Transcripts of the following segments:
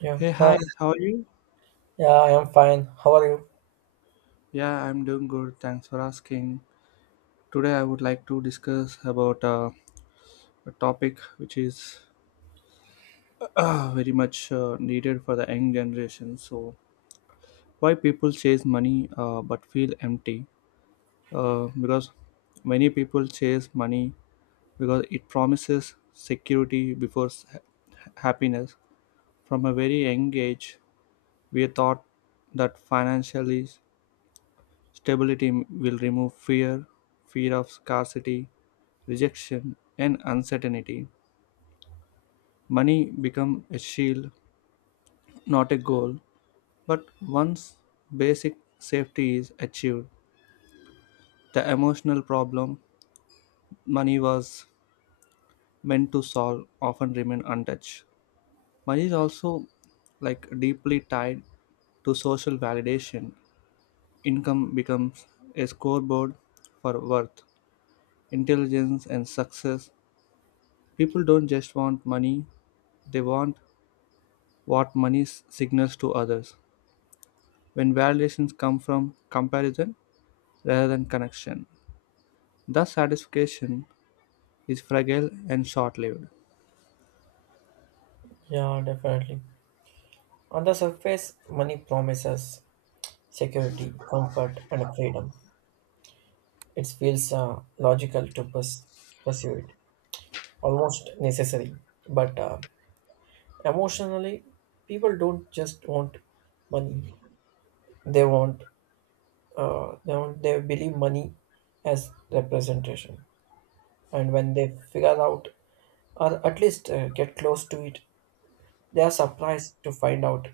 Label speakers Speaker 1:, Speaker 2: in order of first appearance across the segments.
Speaker 1: Yeah,
Speaker 2: Hey, hi, how are you?
Speaker 1: yeah, I am fine. How are you?
Speaker 2: Yeah, I'm doing good. Thanks for asking. Today, I would like to discuss about a topic which is very much needed for the young generation. So, why people chase money but feel empty? Because many people chase money because it promises security before happiness. From a very young age, we are taught that financially stability will remove fear, fear of scarcity, rejection, and uncertainty. Money becomes a shield, not a goal. But once basic safety is achieved, the emotional problem money was meant to solve often remain untouched. Money is also like deeply tied to social validation. Income becomes a scoreboard for worth, intelligence, and success. People don't just want money, they want what money signals to others. When validations come from comparison rather than connection, thus satisfaction is fragile and short lived.
Speaker 1: Yeah, definitely. On the surface, money promises security, comfort, and freedom. It feels logical to pursue it, almost necessary. But emotionally, people don't just want money. They want, they believe money as representation. And when they figure out, or at least get close to it, they are surprised to find out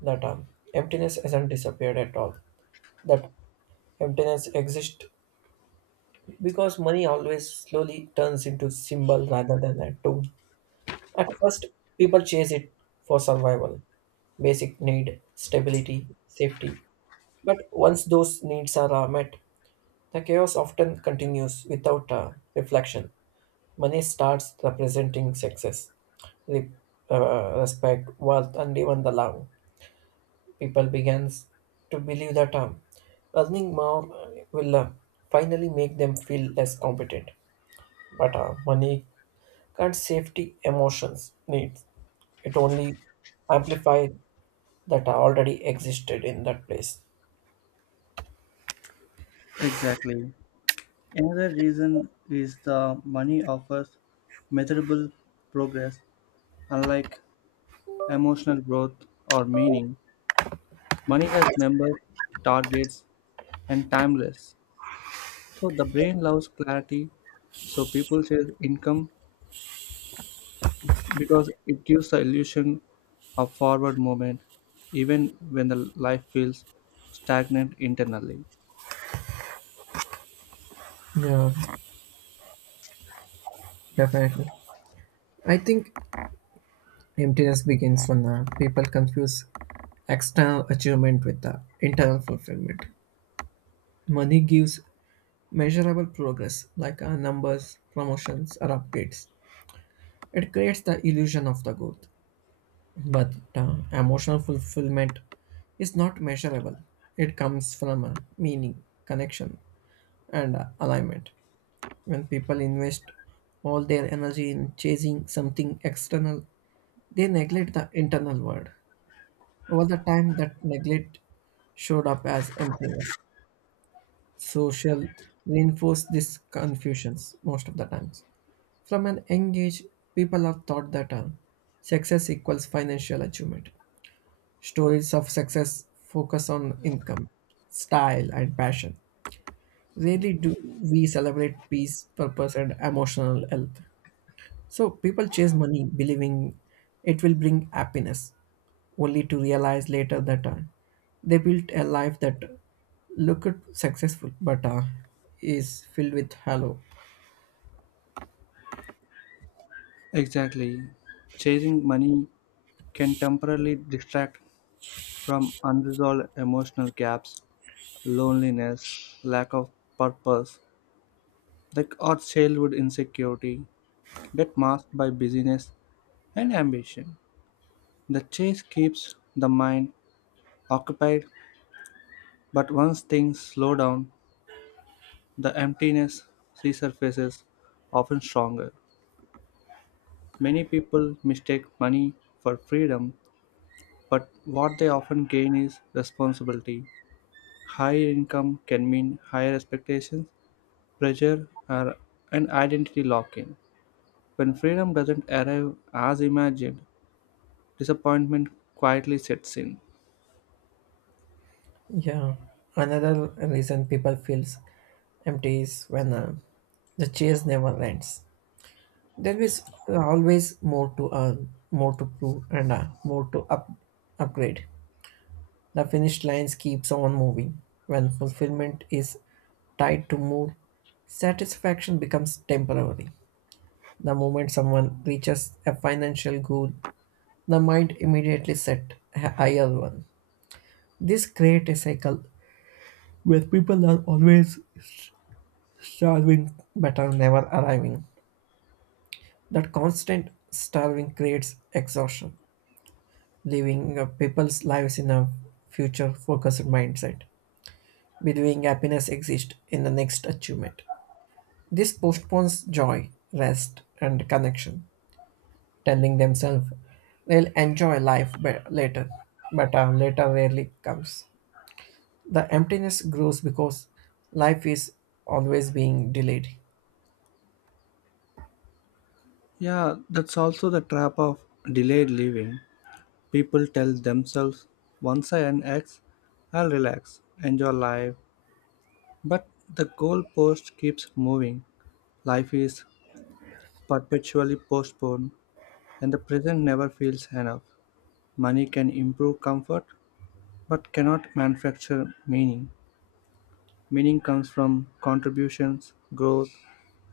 Speaker 1: the term. Emptiness hasn't disappeared at all. That emptiness exists because money always slowly turns into symbol rather than a tool. At first, people chase it for survival, basic need, stability, safety. But once those needs are met, the chaos often continues without reflection. Money starts representing success, re- respect, wealth, and even the love people begins to believe that earning more will finally make them feel less competent. But money can't safety emotions needs. It only amplifies that already existed in that place.
Speaker 2: Exactly. Another reason is the money offers measurable progress, unlike emotional growth or meaning. Money has numbers, targets, and timeless. So the brain loves clarity. So people chase income because it gives the illusion of forward movement even when the life feels stagnant internally.
Speaker 1: Yeah, definitely. I think emptiness begins when people confuse external achievement with the internal fulfillment. Money gives measurable progress like numbers, promotions, or upgrades. It creates the illusion of the good, but the emotional fulfillment is not measurable. It comes from a meaning, connection, and alignment. When people invest all their energy in chasing something external, they neglect the internal world. Over the time, that neglect showed up as emptiness. Social reinforce these confusions most of the times. From an young age, people are taught that success equals financial achievement. Stories of success focus on income, style, and passion. Rarely do we celebrate peace, purpose, and emotional health. So people chase money believing it will bring happiness, only to realize later that they built a life that looked successful but is filled with hollow.
Speaker 2: Exactly. Chasing money can temporarily distract from unresolved emotional gaps, loneliness, lack of purpose, like or childhood insecurity that masked by busyness and ambition. The chase keeps the mind occupied, but once things slow down, the emptiness resurfaces, often stronger. Many people mistake money for freedom, but what they often gain is responsibility. Higher income can mean higher expectations, pressure, or an identity lock in. When freedom doesn't arrive as imagined, disappointment quietly sets in.
Speaker 1: Yeah, another reason people feels empty is when the chase never ends. There is always more to earn, more to prove, and more to upgrade. The finish lines keeps on moving. When fulfillment is tied to more, satisfaction becomes temporary. The moment someone reaches a financial goal, the mind immediately set a higher one. This creates a cycle where people are always starving but are never arriving. That constant starving creates exhaustion living people's lives in a future focused mindset, believing happiness exists in the next achievement. This postpones joy, rest, and connection, telling themselves they'll enjoy life later, but later rarely comes. The emptiness grows because life is always being delayed.
Speaker 2: Yeah, that's also the trap of delayed living. People tell themselves, once I earn X, I'll relax, enjoy life, but the goalpost keeps moving. Life is perpetually postponed, and the present never feels enough. Money can improve comfort, but cannot manufacture meaning. Meaning comes from contributions, growth,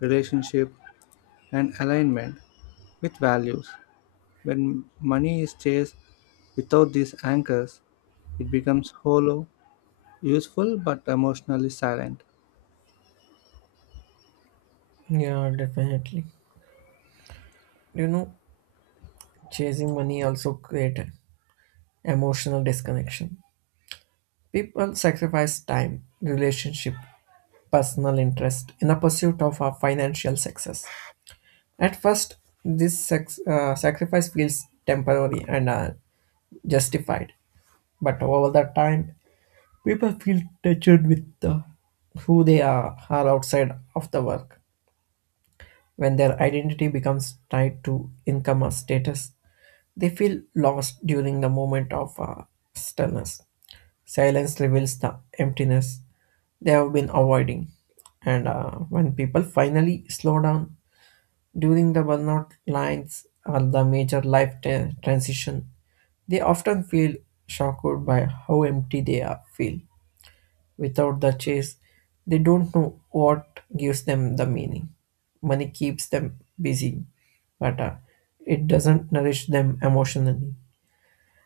Speaker 2: relationship, and alignment with values. When money is chased without these anchors, it becomes hollow, useful, but emotionally silent.
Speaker 1: Yeah, definitely. You know, chasing money also create emotional disconnection. People sacrifice time, relationship, personal interest in the pursuit of financial success. At first, this sacrifice feels temporary and justified, but over the time, people feel touched with who they are outside of the work. When their identity becomes tied to income or status, they feel lost during the moment of stillness. Silence reveals the emptiness they have been avoiding. And when people finally slow down during the burnout lines or the major life transition, they often feel shocked by how empty they are, feel. Without the chase, they don't know what gives them the meaning. Money keeps them busy, but it doesn't nourish them emotionally.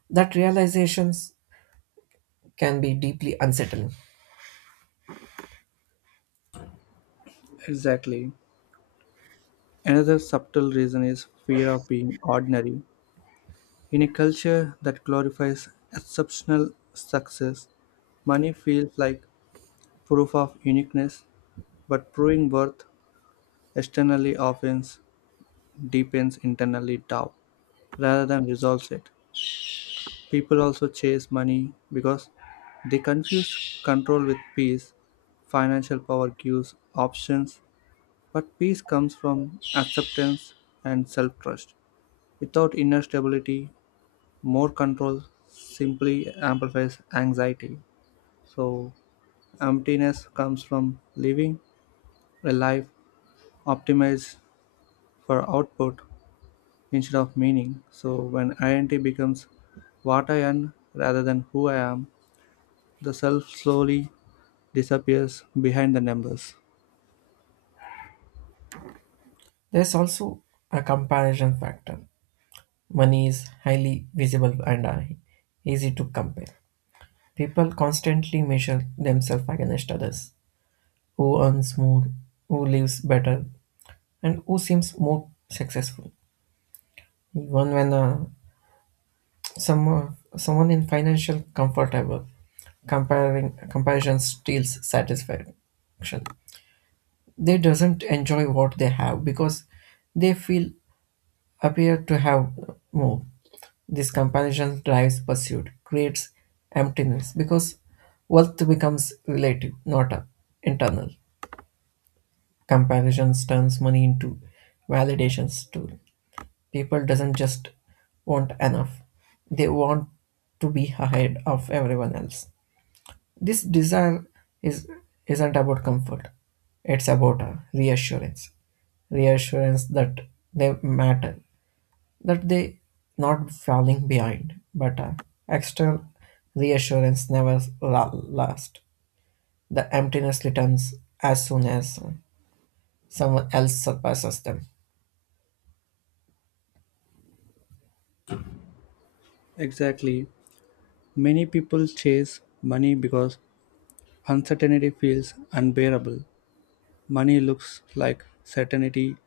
Speaker 1: That realizations can be deeply unsettling.
Speaker 2: Exactly. Another subtle reason is fear of being ordinary. In a culture that glorifies exceptional success, money feels like proof of uniqueness, but proving worth externally often deepens internally doubt rather than resolves it. People also chase money because they confuse control with peace. Financial power gives options, but peace comes from acceptance and self trust. Without inner stability, more control simply amplifies anxiety, so emptiness comes from living a life optimized for output instead of meaning. So when identity becomes what I am rather than who I am, the self slowly disappears behind the numbers.
Speaker 1: There's also a comparison factor. Money is highly visible and easy to compare. People constantly measure themselves against others who earns more, who lives better, and who seems more successful. Even when some, someone in financial comfortable, comparing comparison steals satisfaction. They doesn't enjoy what they have because they feel appear to have more. This comparison drives pursuit, creates emptiness because wealth becomes relative, not internal. Comparisons turns money into validations tool. People doesn't just want enough; they want to be ahead of everyone else. This desire is isn't about comfort; it's about a reassurance, reassurance that they matter, that they not falling behind, but external reassurance never lasts. The emptiness returns as soon as someone else surpasses them.
Speaker 2: Exactly. Many people chase money because uncertainty feels unbearable. Money looks like certainty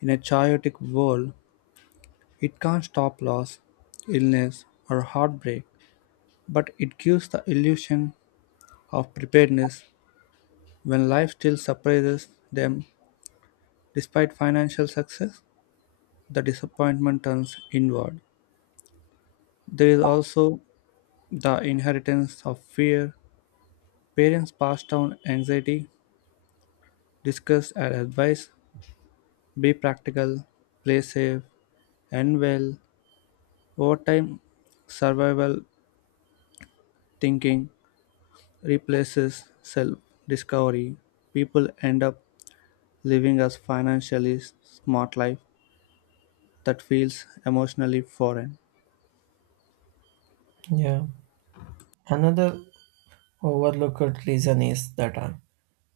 Speaker 2: in a chaotic world. It can't stop loss, illness, or heartbreak, but it gives the illusion of preparedness when life still surprises them despite financial success. The disappointment turns inward. There is also the inheritance of fear. Parents pass down anxiety, discuss and advise be practical, play safe, and well. Over time, survival thinking replaces self discovery, people end up living a financially smart life that feels emotionally foreign.
Speaker 1: Yeah. Another overlooked reason is that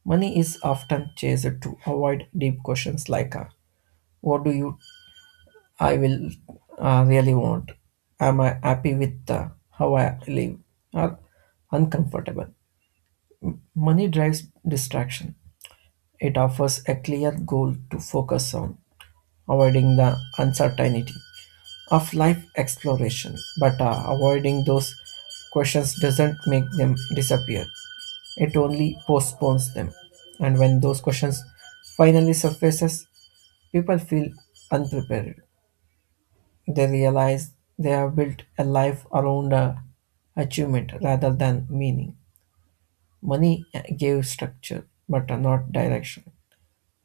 Speaker 1: money is often chased to avoid deep questions like, "What do you? I will really want? Am I happy with how I live? Or uncomfortable?" Money drives distraction. It offers a clear goal to focus on, avoiding the uncertainty of life exploration. But avoiding those questions doesn't make them disappear, it only postpones them. And when those questions finally surfaces, people feel unprepared. They realize they have built a life around a achievement rather than meaning. Money gave structure, but not direction.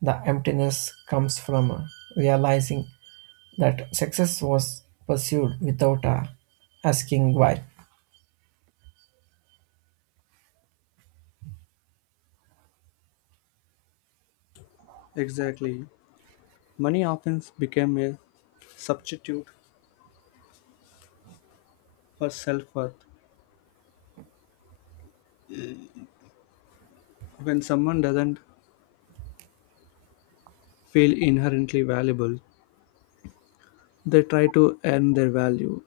Speaker 1: The emptiness comes from realizing that success was pursued without asking why.
Speaker 2: Exactly. Money often became a substitute for self worth. When someone doesn't feel inherently valuable, they try to earn their value.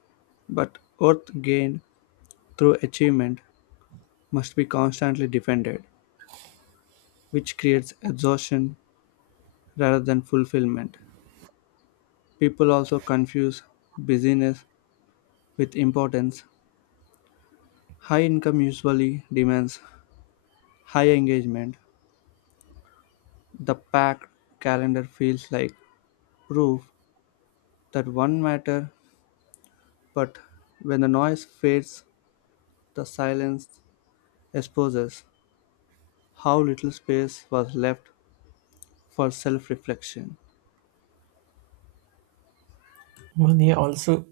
Speaker 2: But worth gained through achievement must be constantly defended, which creates exhaustion rather than fulfillment. People also confuse busyness with importance. High income usually demands high engagement. The packed calendar feels like proof that one matter, but when the noise fades, the silence exposes how little space was left for self reflection.
Speaker 1: Money also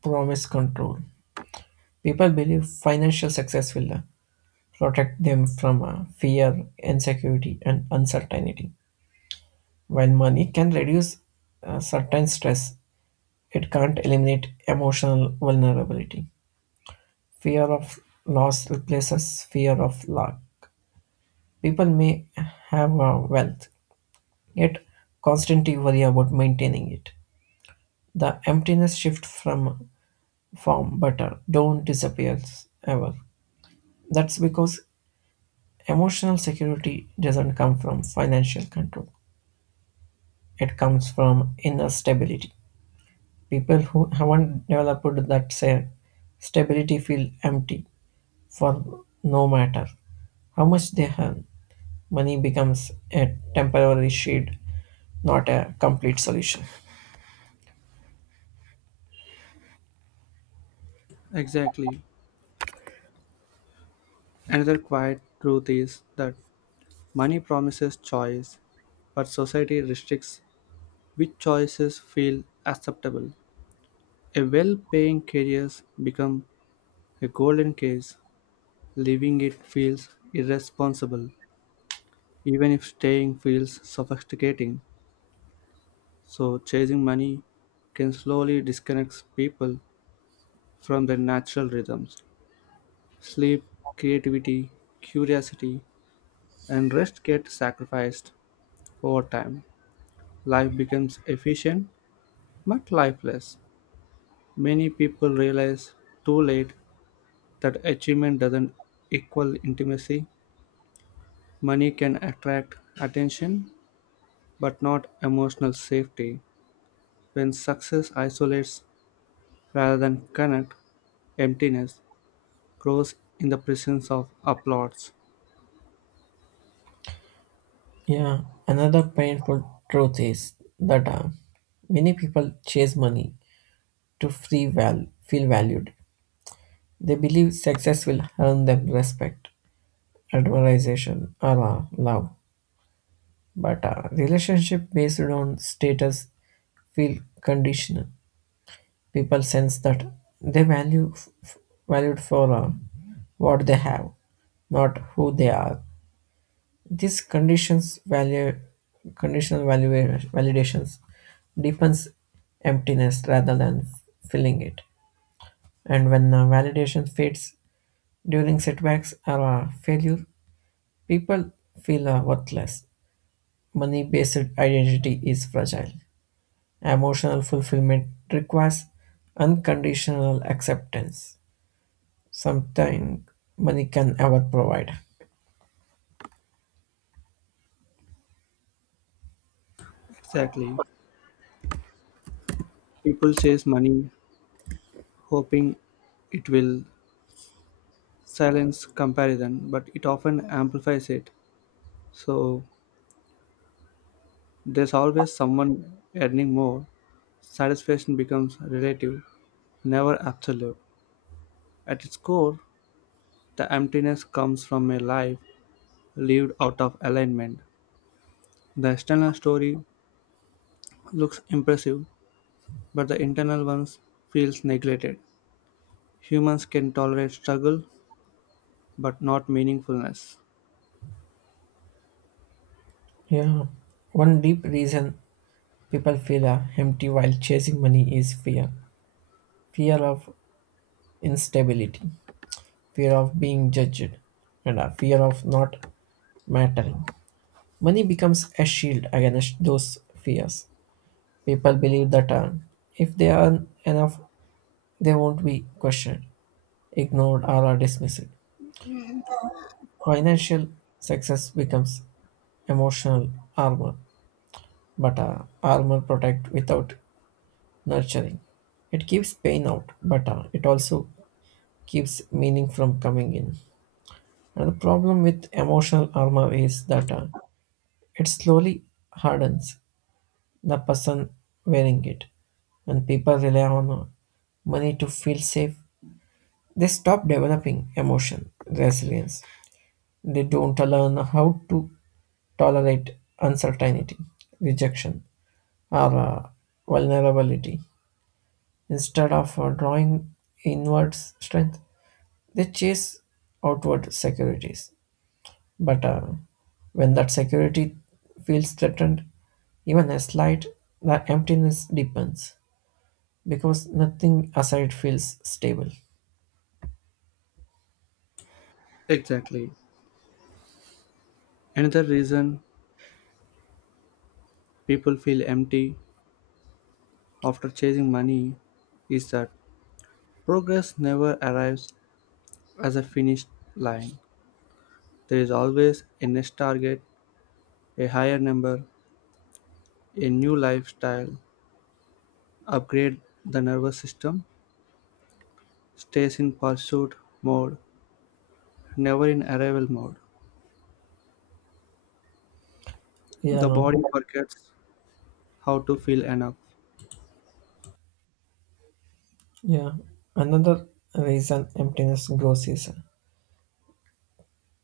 Speaker 1: promises control. People believe financial success will protect them from fear, insecurity, and uncertainty. While money can reduce certain stress, it can't eliminate emotional vulnerability. Fear of loss replaces fear of lack. People may have wealth, yet constantly worry about maintaining it. The emptiness shift from form butter don't disappear ever. That's because emotional security doesn't come from financial control. It comes from inner stability. People who haven't developed that say stability feel empty for no matter how much they have. Money becomes a temporary shade, not a complete solution.
Speaker 2: Exactly. Another quiet truth is that money promises choice, but society restricts which choices feel acceptable. A well-paying career becomes a golden case; leaving it feels irresponsible, even if staying feels suffocating. So chasing money can slowly disconnect people from their natural rhythms. Sleep, creativity, curiosity, and rest get sacrificed over time. Life becomes efficient but lifeless. Many people realize too late that achievement doesn't equal intimacy. Money can attract attention, but not emotional safety. When success isolates rather than connect, emptiness grows in the presence of applause.
Speaker 1: Yeah, another painful truth is that many people chase money to feel valued. They believe success will earn them respect, admiration, or love. But relationship based on status feel conditional. People sense that they valued for what they have, not who they are. This conditions value conditional value validations deepens emptiness rather than filling it. And when validation fades during setbacks or failure, people feel worthless. Money based identity is fragile. Emotional fulfillment requires unconditional acceptance. Something money can ever provide.
Speaker 2: Exactly. People chase money hoping it will silence comparison, but it often amplifies it. So there's always someone earning more. Satisfaction becomes relative, never absolute. At its core, the emptiness comes from a life lived out of alignment. The external story looks impressive, but the internal one feels neglected. Humans can tolerate struggle, but not meaningfulness.
Speaker 1: Yeah. One deep reason people feel empty while chasing money is fear. Fear of instability, fear of being judged, and a fear of not mattering. Money becomes a shield against those fears. People believe that if they earn enough, they won't be questioned, ignored, or are dismissed. Financial success becomes emotional armor, but armor protect without nurturing. It keeps pain out, but it also keeps meaning from coming in. And the problem with emotional armor is that it slowly hardens the person wearing it, and people rely on money to feel safe. They stop developing emotion resilience. They don't learn how to tolerate uncertainty, rejection, or vulnerability. Instead of drawing inward strength, they chase outward securities. But when that security feels threatened, even a slight, the emptiness deepens because nothing aside feels stable.
Speaker 2: Exactly. Another reason people feel empty after chasing money is that progress never arrives as a finished line. There is always a next target, a higher number, a new lifestyle, upgrade the nervous system, stays in pursuit mode never in arrival mode. The
Speaker 1: Yeah,
Speaker 2: body forgets how to feel enough.
Speaker 1: yeah. Another reason emptiness grows is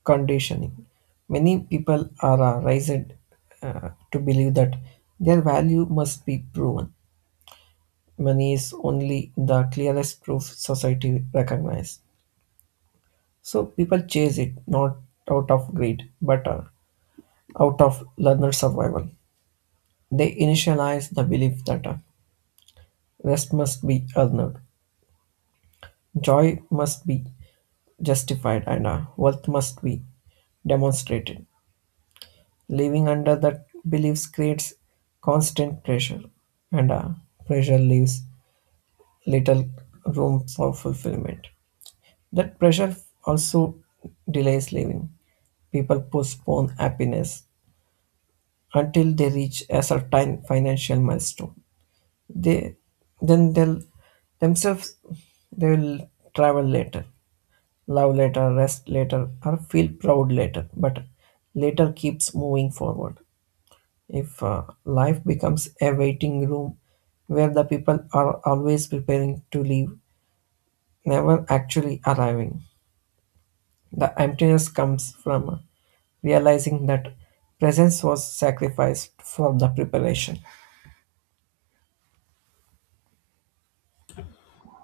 Speaker 1: conditioning. Many people are raised to believe that their value must be proven. Money is only the clearest proof society recognizes. So people chase it not out of greed, but out of learner survival, they initialize the belief that rest must be earned, joy must be justified, and wealth must be demonstrated. Living under that beliefs creates constant pressure, and pressure leaves little room for fulfillment. That pressure also delays living. People postpone happiness until they reach a certain financial milestone they then they'll themselves they'll travel later love later rest later or feel proud later but later keeps moving forward if life becomes a waiting room where the people are always preparing to leave never actually arriving the emptiness comes from realizing that presence was sacrificed for the preparation.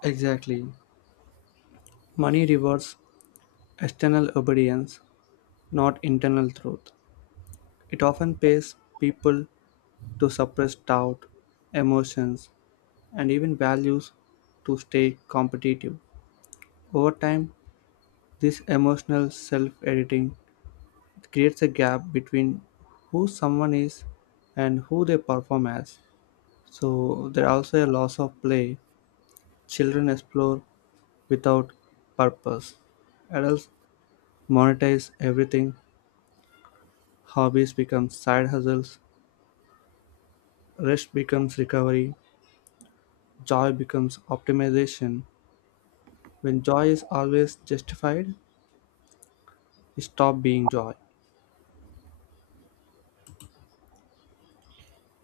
Speaker 2: Exactly. Money rewards external obedience, not internal truth. It often pays people to suppress doubt, emotions, and even values to stay competitive. Over time, this emotional self-editing creates a gap between who someone is and who they perform as. So there are also a loss of play. Children explore without purpose. Adults monetize everything. Hobbies become side hustles, rest becomes recovery, joy becomes optimization. When joy is always justified, it stop being joy.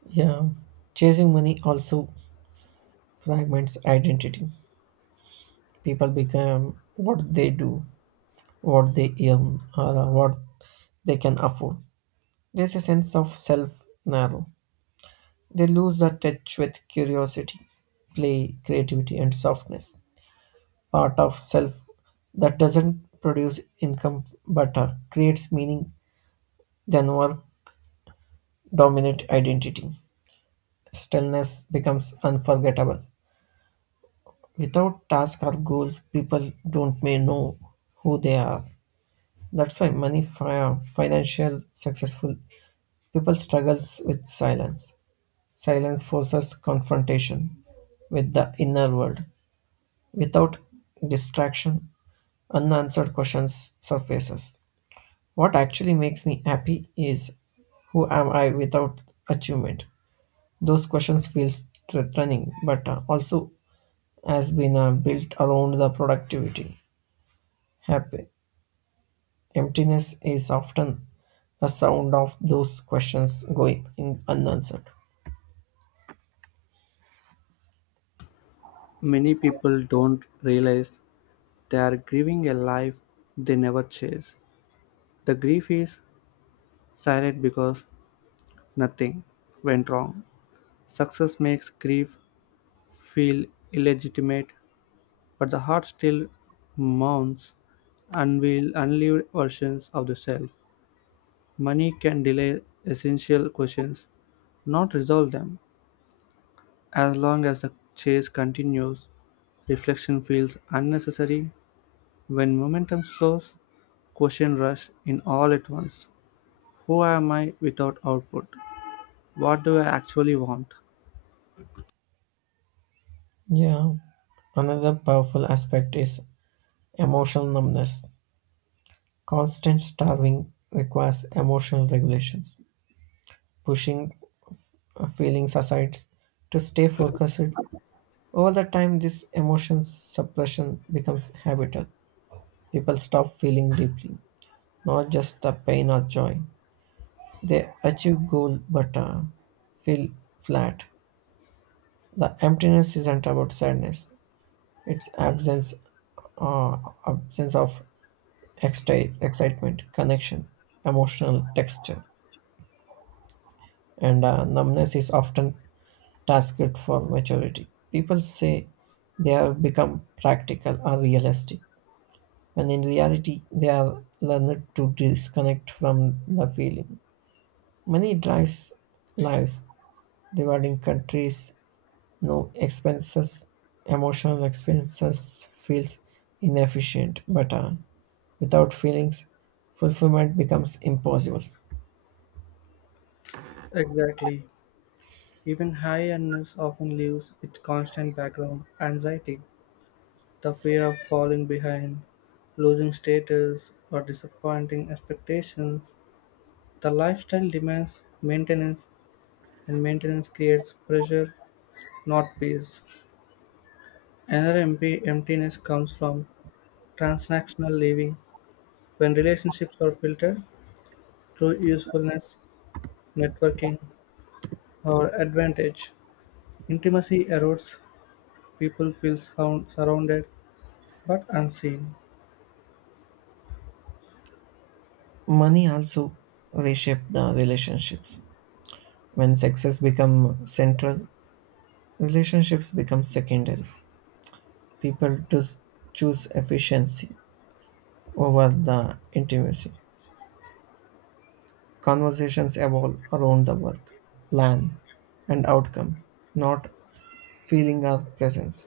Speaker 1: Yeah, chasing money also fragments identity. People become what they do, what they earn, or what they can afford. There's a sense of self narrow. They lose the touch with curiosity, play, creativity, and softness. Part of self that doesn't produce income but creates meaning than our dominant identity. Stillness becomes unforgettable. Without tasks or goals, people don't may know who they are. That's why many financial successful people struggles with silence. Silence forces confrontation with the inner world. Without distraction, unanswered questions surfaces. What actually makes me happy is who am I without achievement? Those questions feel threatening, but also has been built around the productivity, happy. Emptiness is often the sound of those questions unanswered.
Speaker 2: Many people don't realize they are grieving a life they never chase. The grief is silent because nothing went wrong. Success makes grief feel illegitimate but the heart still mounts unveiled, unlived versions of the self. Money can delay essential questions, not resolve them. As long as the chase continues, reflection feels unnecessary. When momentum slows, question rush in all at once. Who am I without output? What do I actually want?
Speaker 1: Yeah, another powerful aspect is emotional numbness. Constant starving requires emotional regulations, pushing feelings aside to stay focused. Over the time, this emotion suppression becomes habitual. People stop feeling deeply, not just the pain or joy. They achieve goal but feel flat. The emptiness isn't about sadness; it's absence, uh, absence of excitement, connection, emotional texture, and numbness is often tasked for maturity. People say they have become practical or realistic, when in reality they are learned to disconnect from the feeling. Many drives lives dividing countries. No expenses, emotional experiences feels inefficient, but without feelings, fulfillment becomes impossible.
Speaker 2: Exactly. Even high earners often lives with constant background anxiety. The fear of falling behind, losing status, or disappointing expectations. The lifestyle demands maintenance, and maintenance creates pressure, not peace. Another empty emptiness comes from transactional living when relationships are filtered through usefulness, networking, or advantage. Intimacy erodes, people feel sound, surrounded but unseen.
Speaker 1: Money also reshape the relationships. When success become central, relationships become secondary. People just choose efficiency over the intimacy. Conversations evolve around the work, plan, and outcome, not feeling our presence.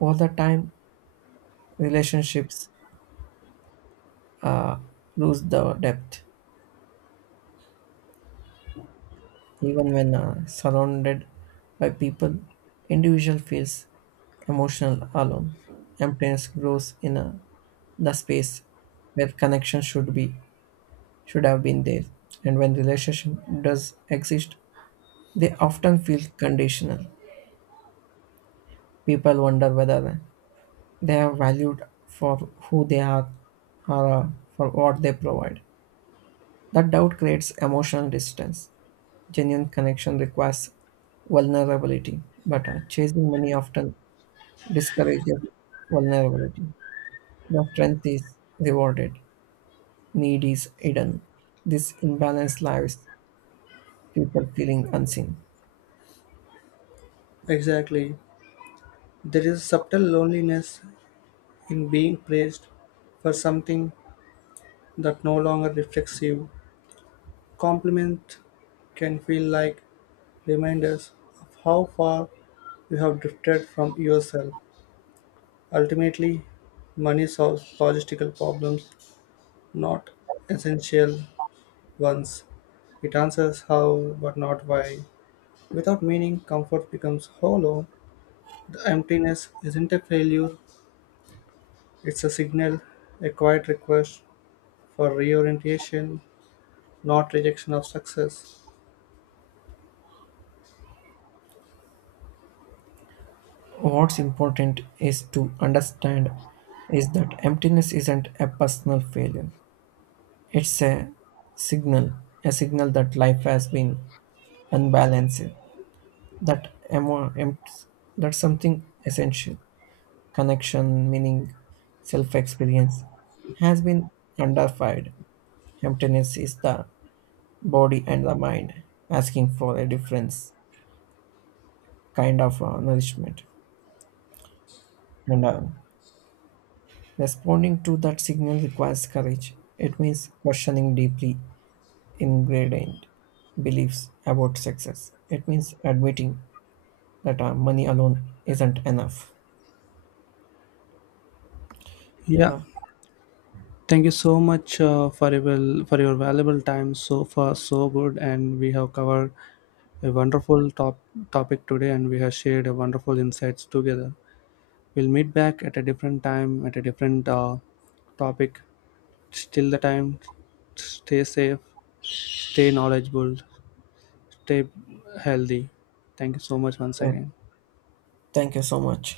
Speaker 1: All the time, relationships uh, lose the depth even when surrounded by people individual feels emotional alone emptiness grows in the space where connection should be should have been there and when relationship does exist they often feel conditional people wonder whether they are valued for who they are or for what they provide that doubt creates emotional distance. Genuine connection requires vulnerability, but chasing money often discourages vulnerability. The strength is rewarded, need is hidden. This imbalance leaves people feeling unseen.
Speaker 2: Exactly. There is subtle loneliness in being praised for something that no longer reflects you. Compliments can feel like reminders of how far you have drifted from yourself. Ultimately, money solves logistical problems, not essential ones. It answers how, but not why. Without meaning, comfort becomes hollow. The emptiness isn't a failure, it's a signal, a quiet request for reorientation not rejection of success.
Speaker 1: What's important is to understand is that emptiness isn't a personal failure. It's signal, a signal that life has been unbalanced. That that's something essential. Connection, meaning, self experience, has been underfied. Emptiness is the body and the mind asking for a different kind of nourishment. And responding to that signal requires courage. It means questioning deeply ingrained beliefs about success. It means admitting that money alone isn't enough.
Speaker 2: Yeah,
Speaker 1: Yeah.
Speaker 2: thank you so much for your for your valuable time so far, so good, and we have covered a wonderful topic today, and we have shared a wonderful insights together. We'll meet back at a different time at a different topic. Till the time, stay safe, stay knowledgeable, stay healthy. Thank you so much once
Speaker 1: Yeah.
Speaker 2: again.
Speaker 1: Thank you so much.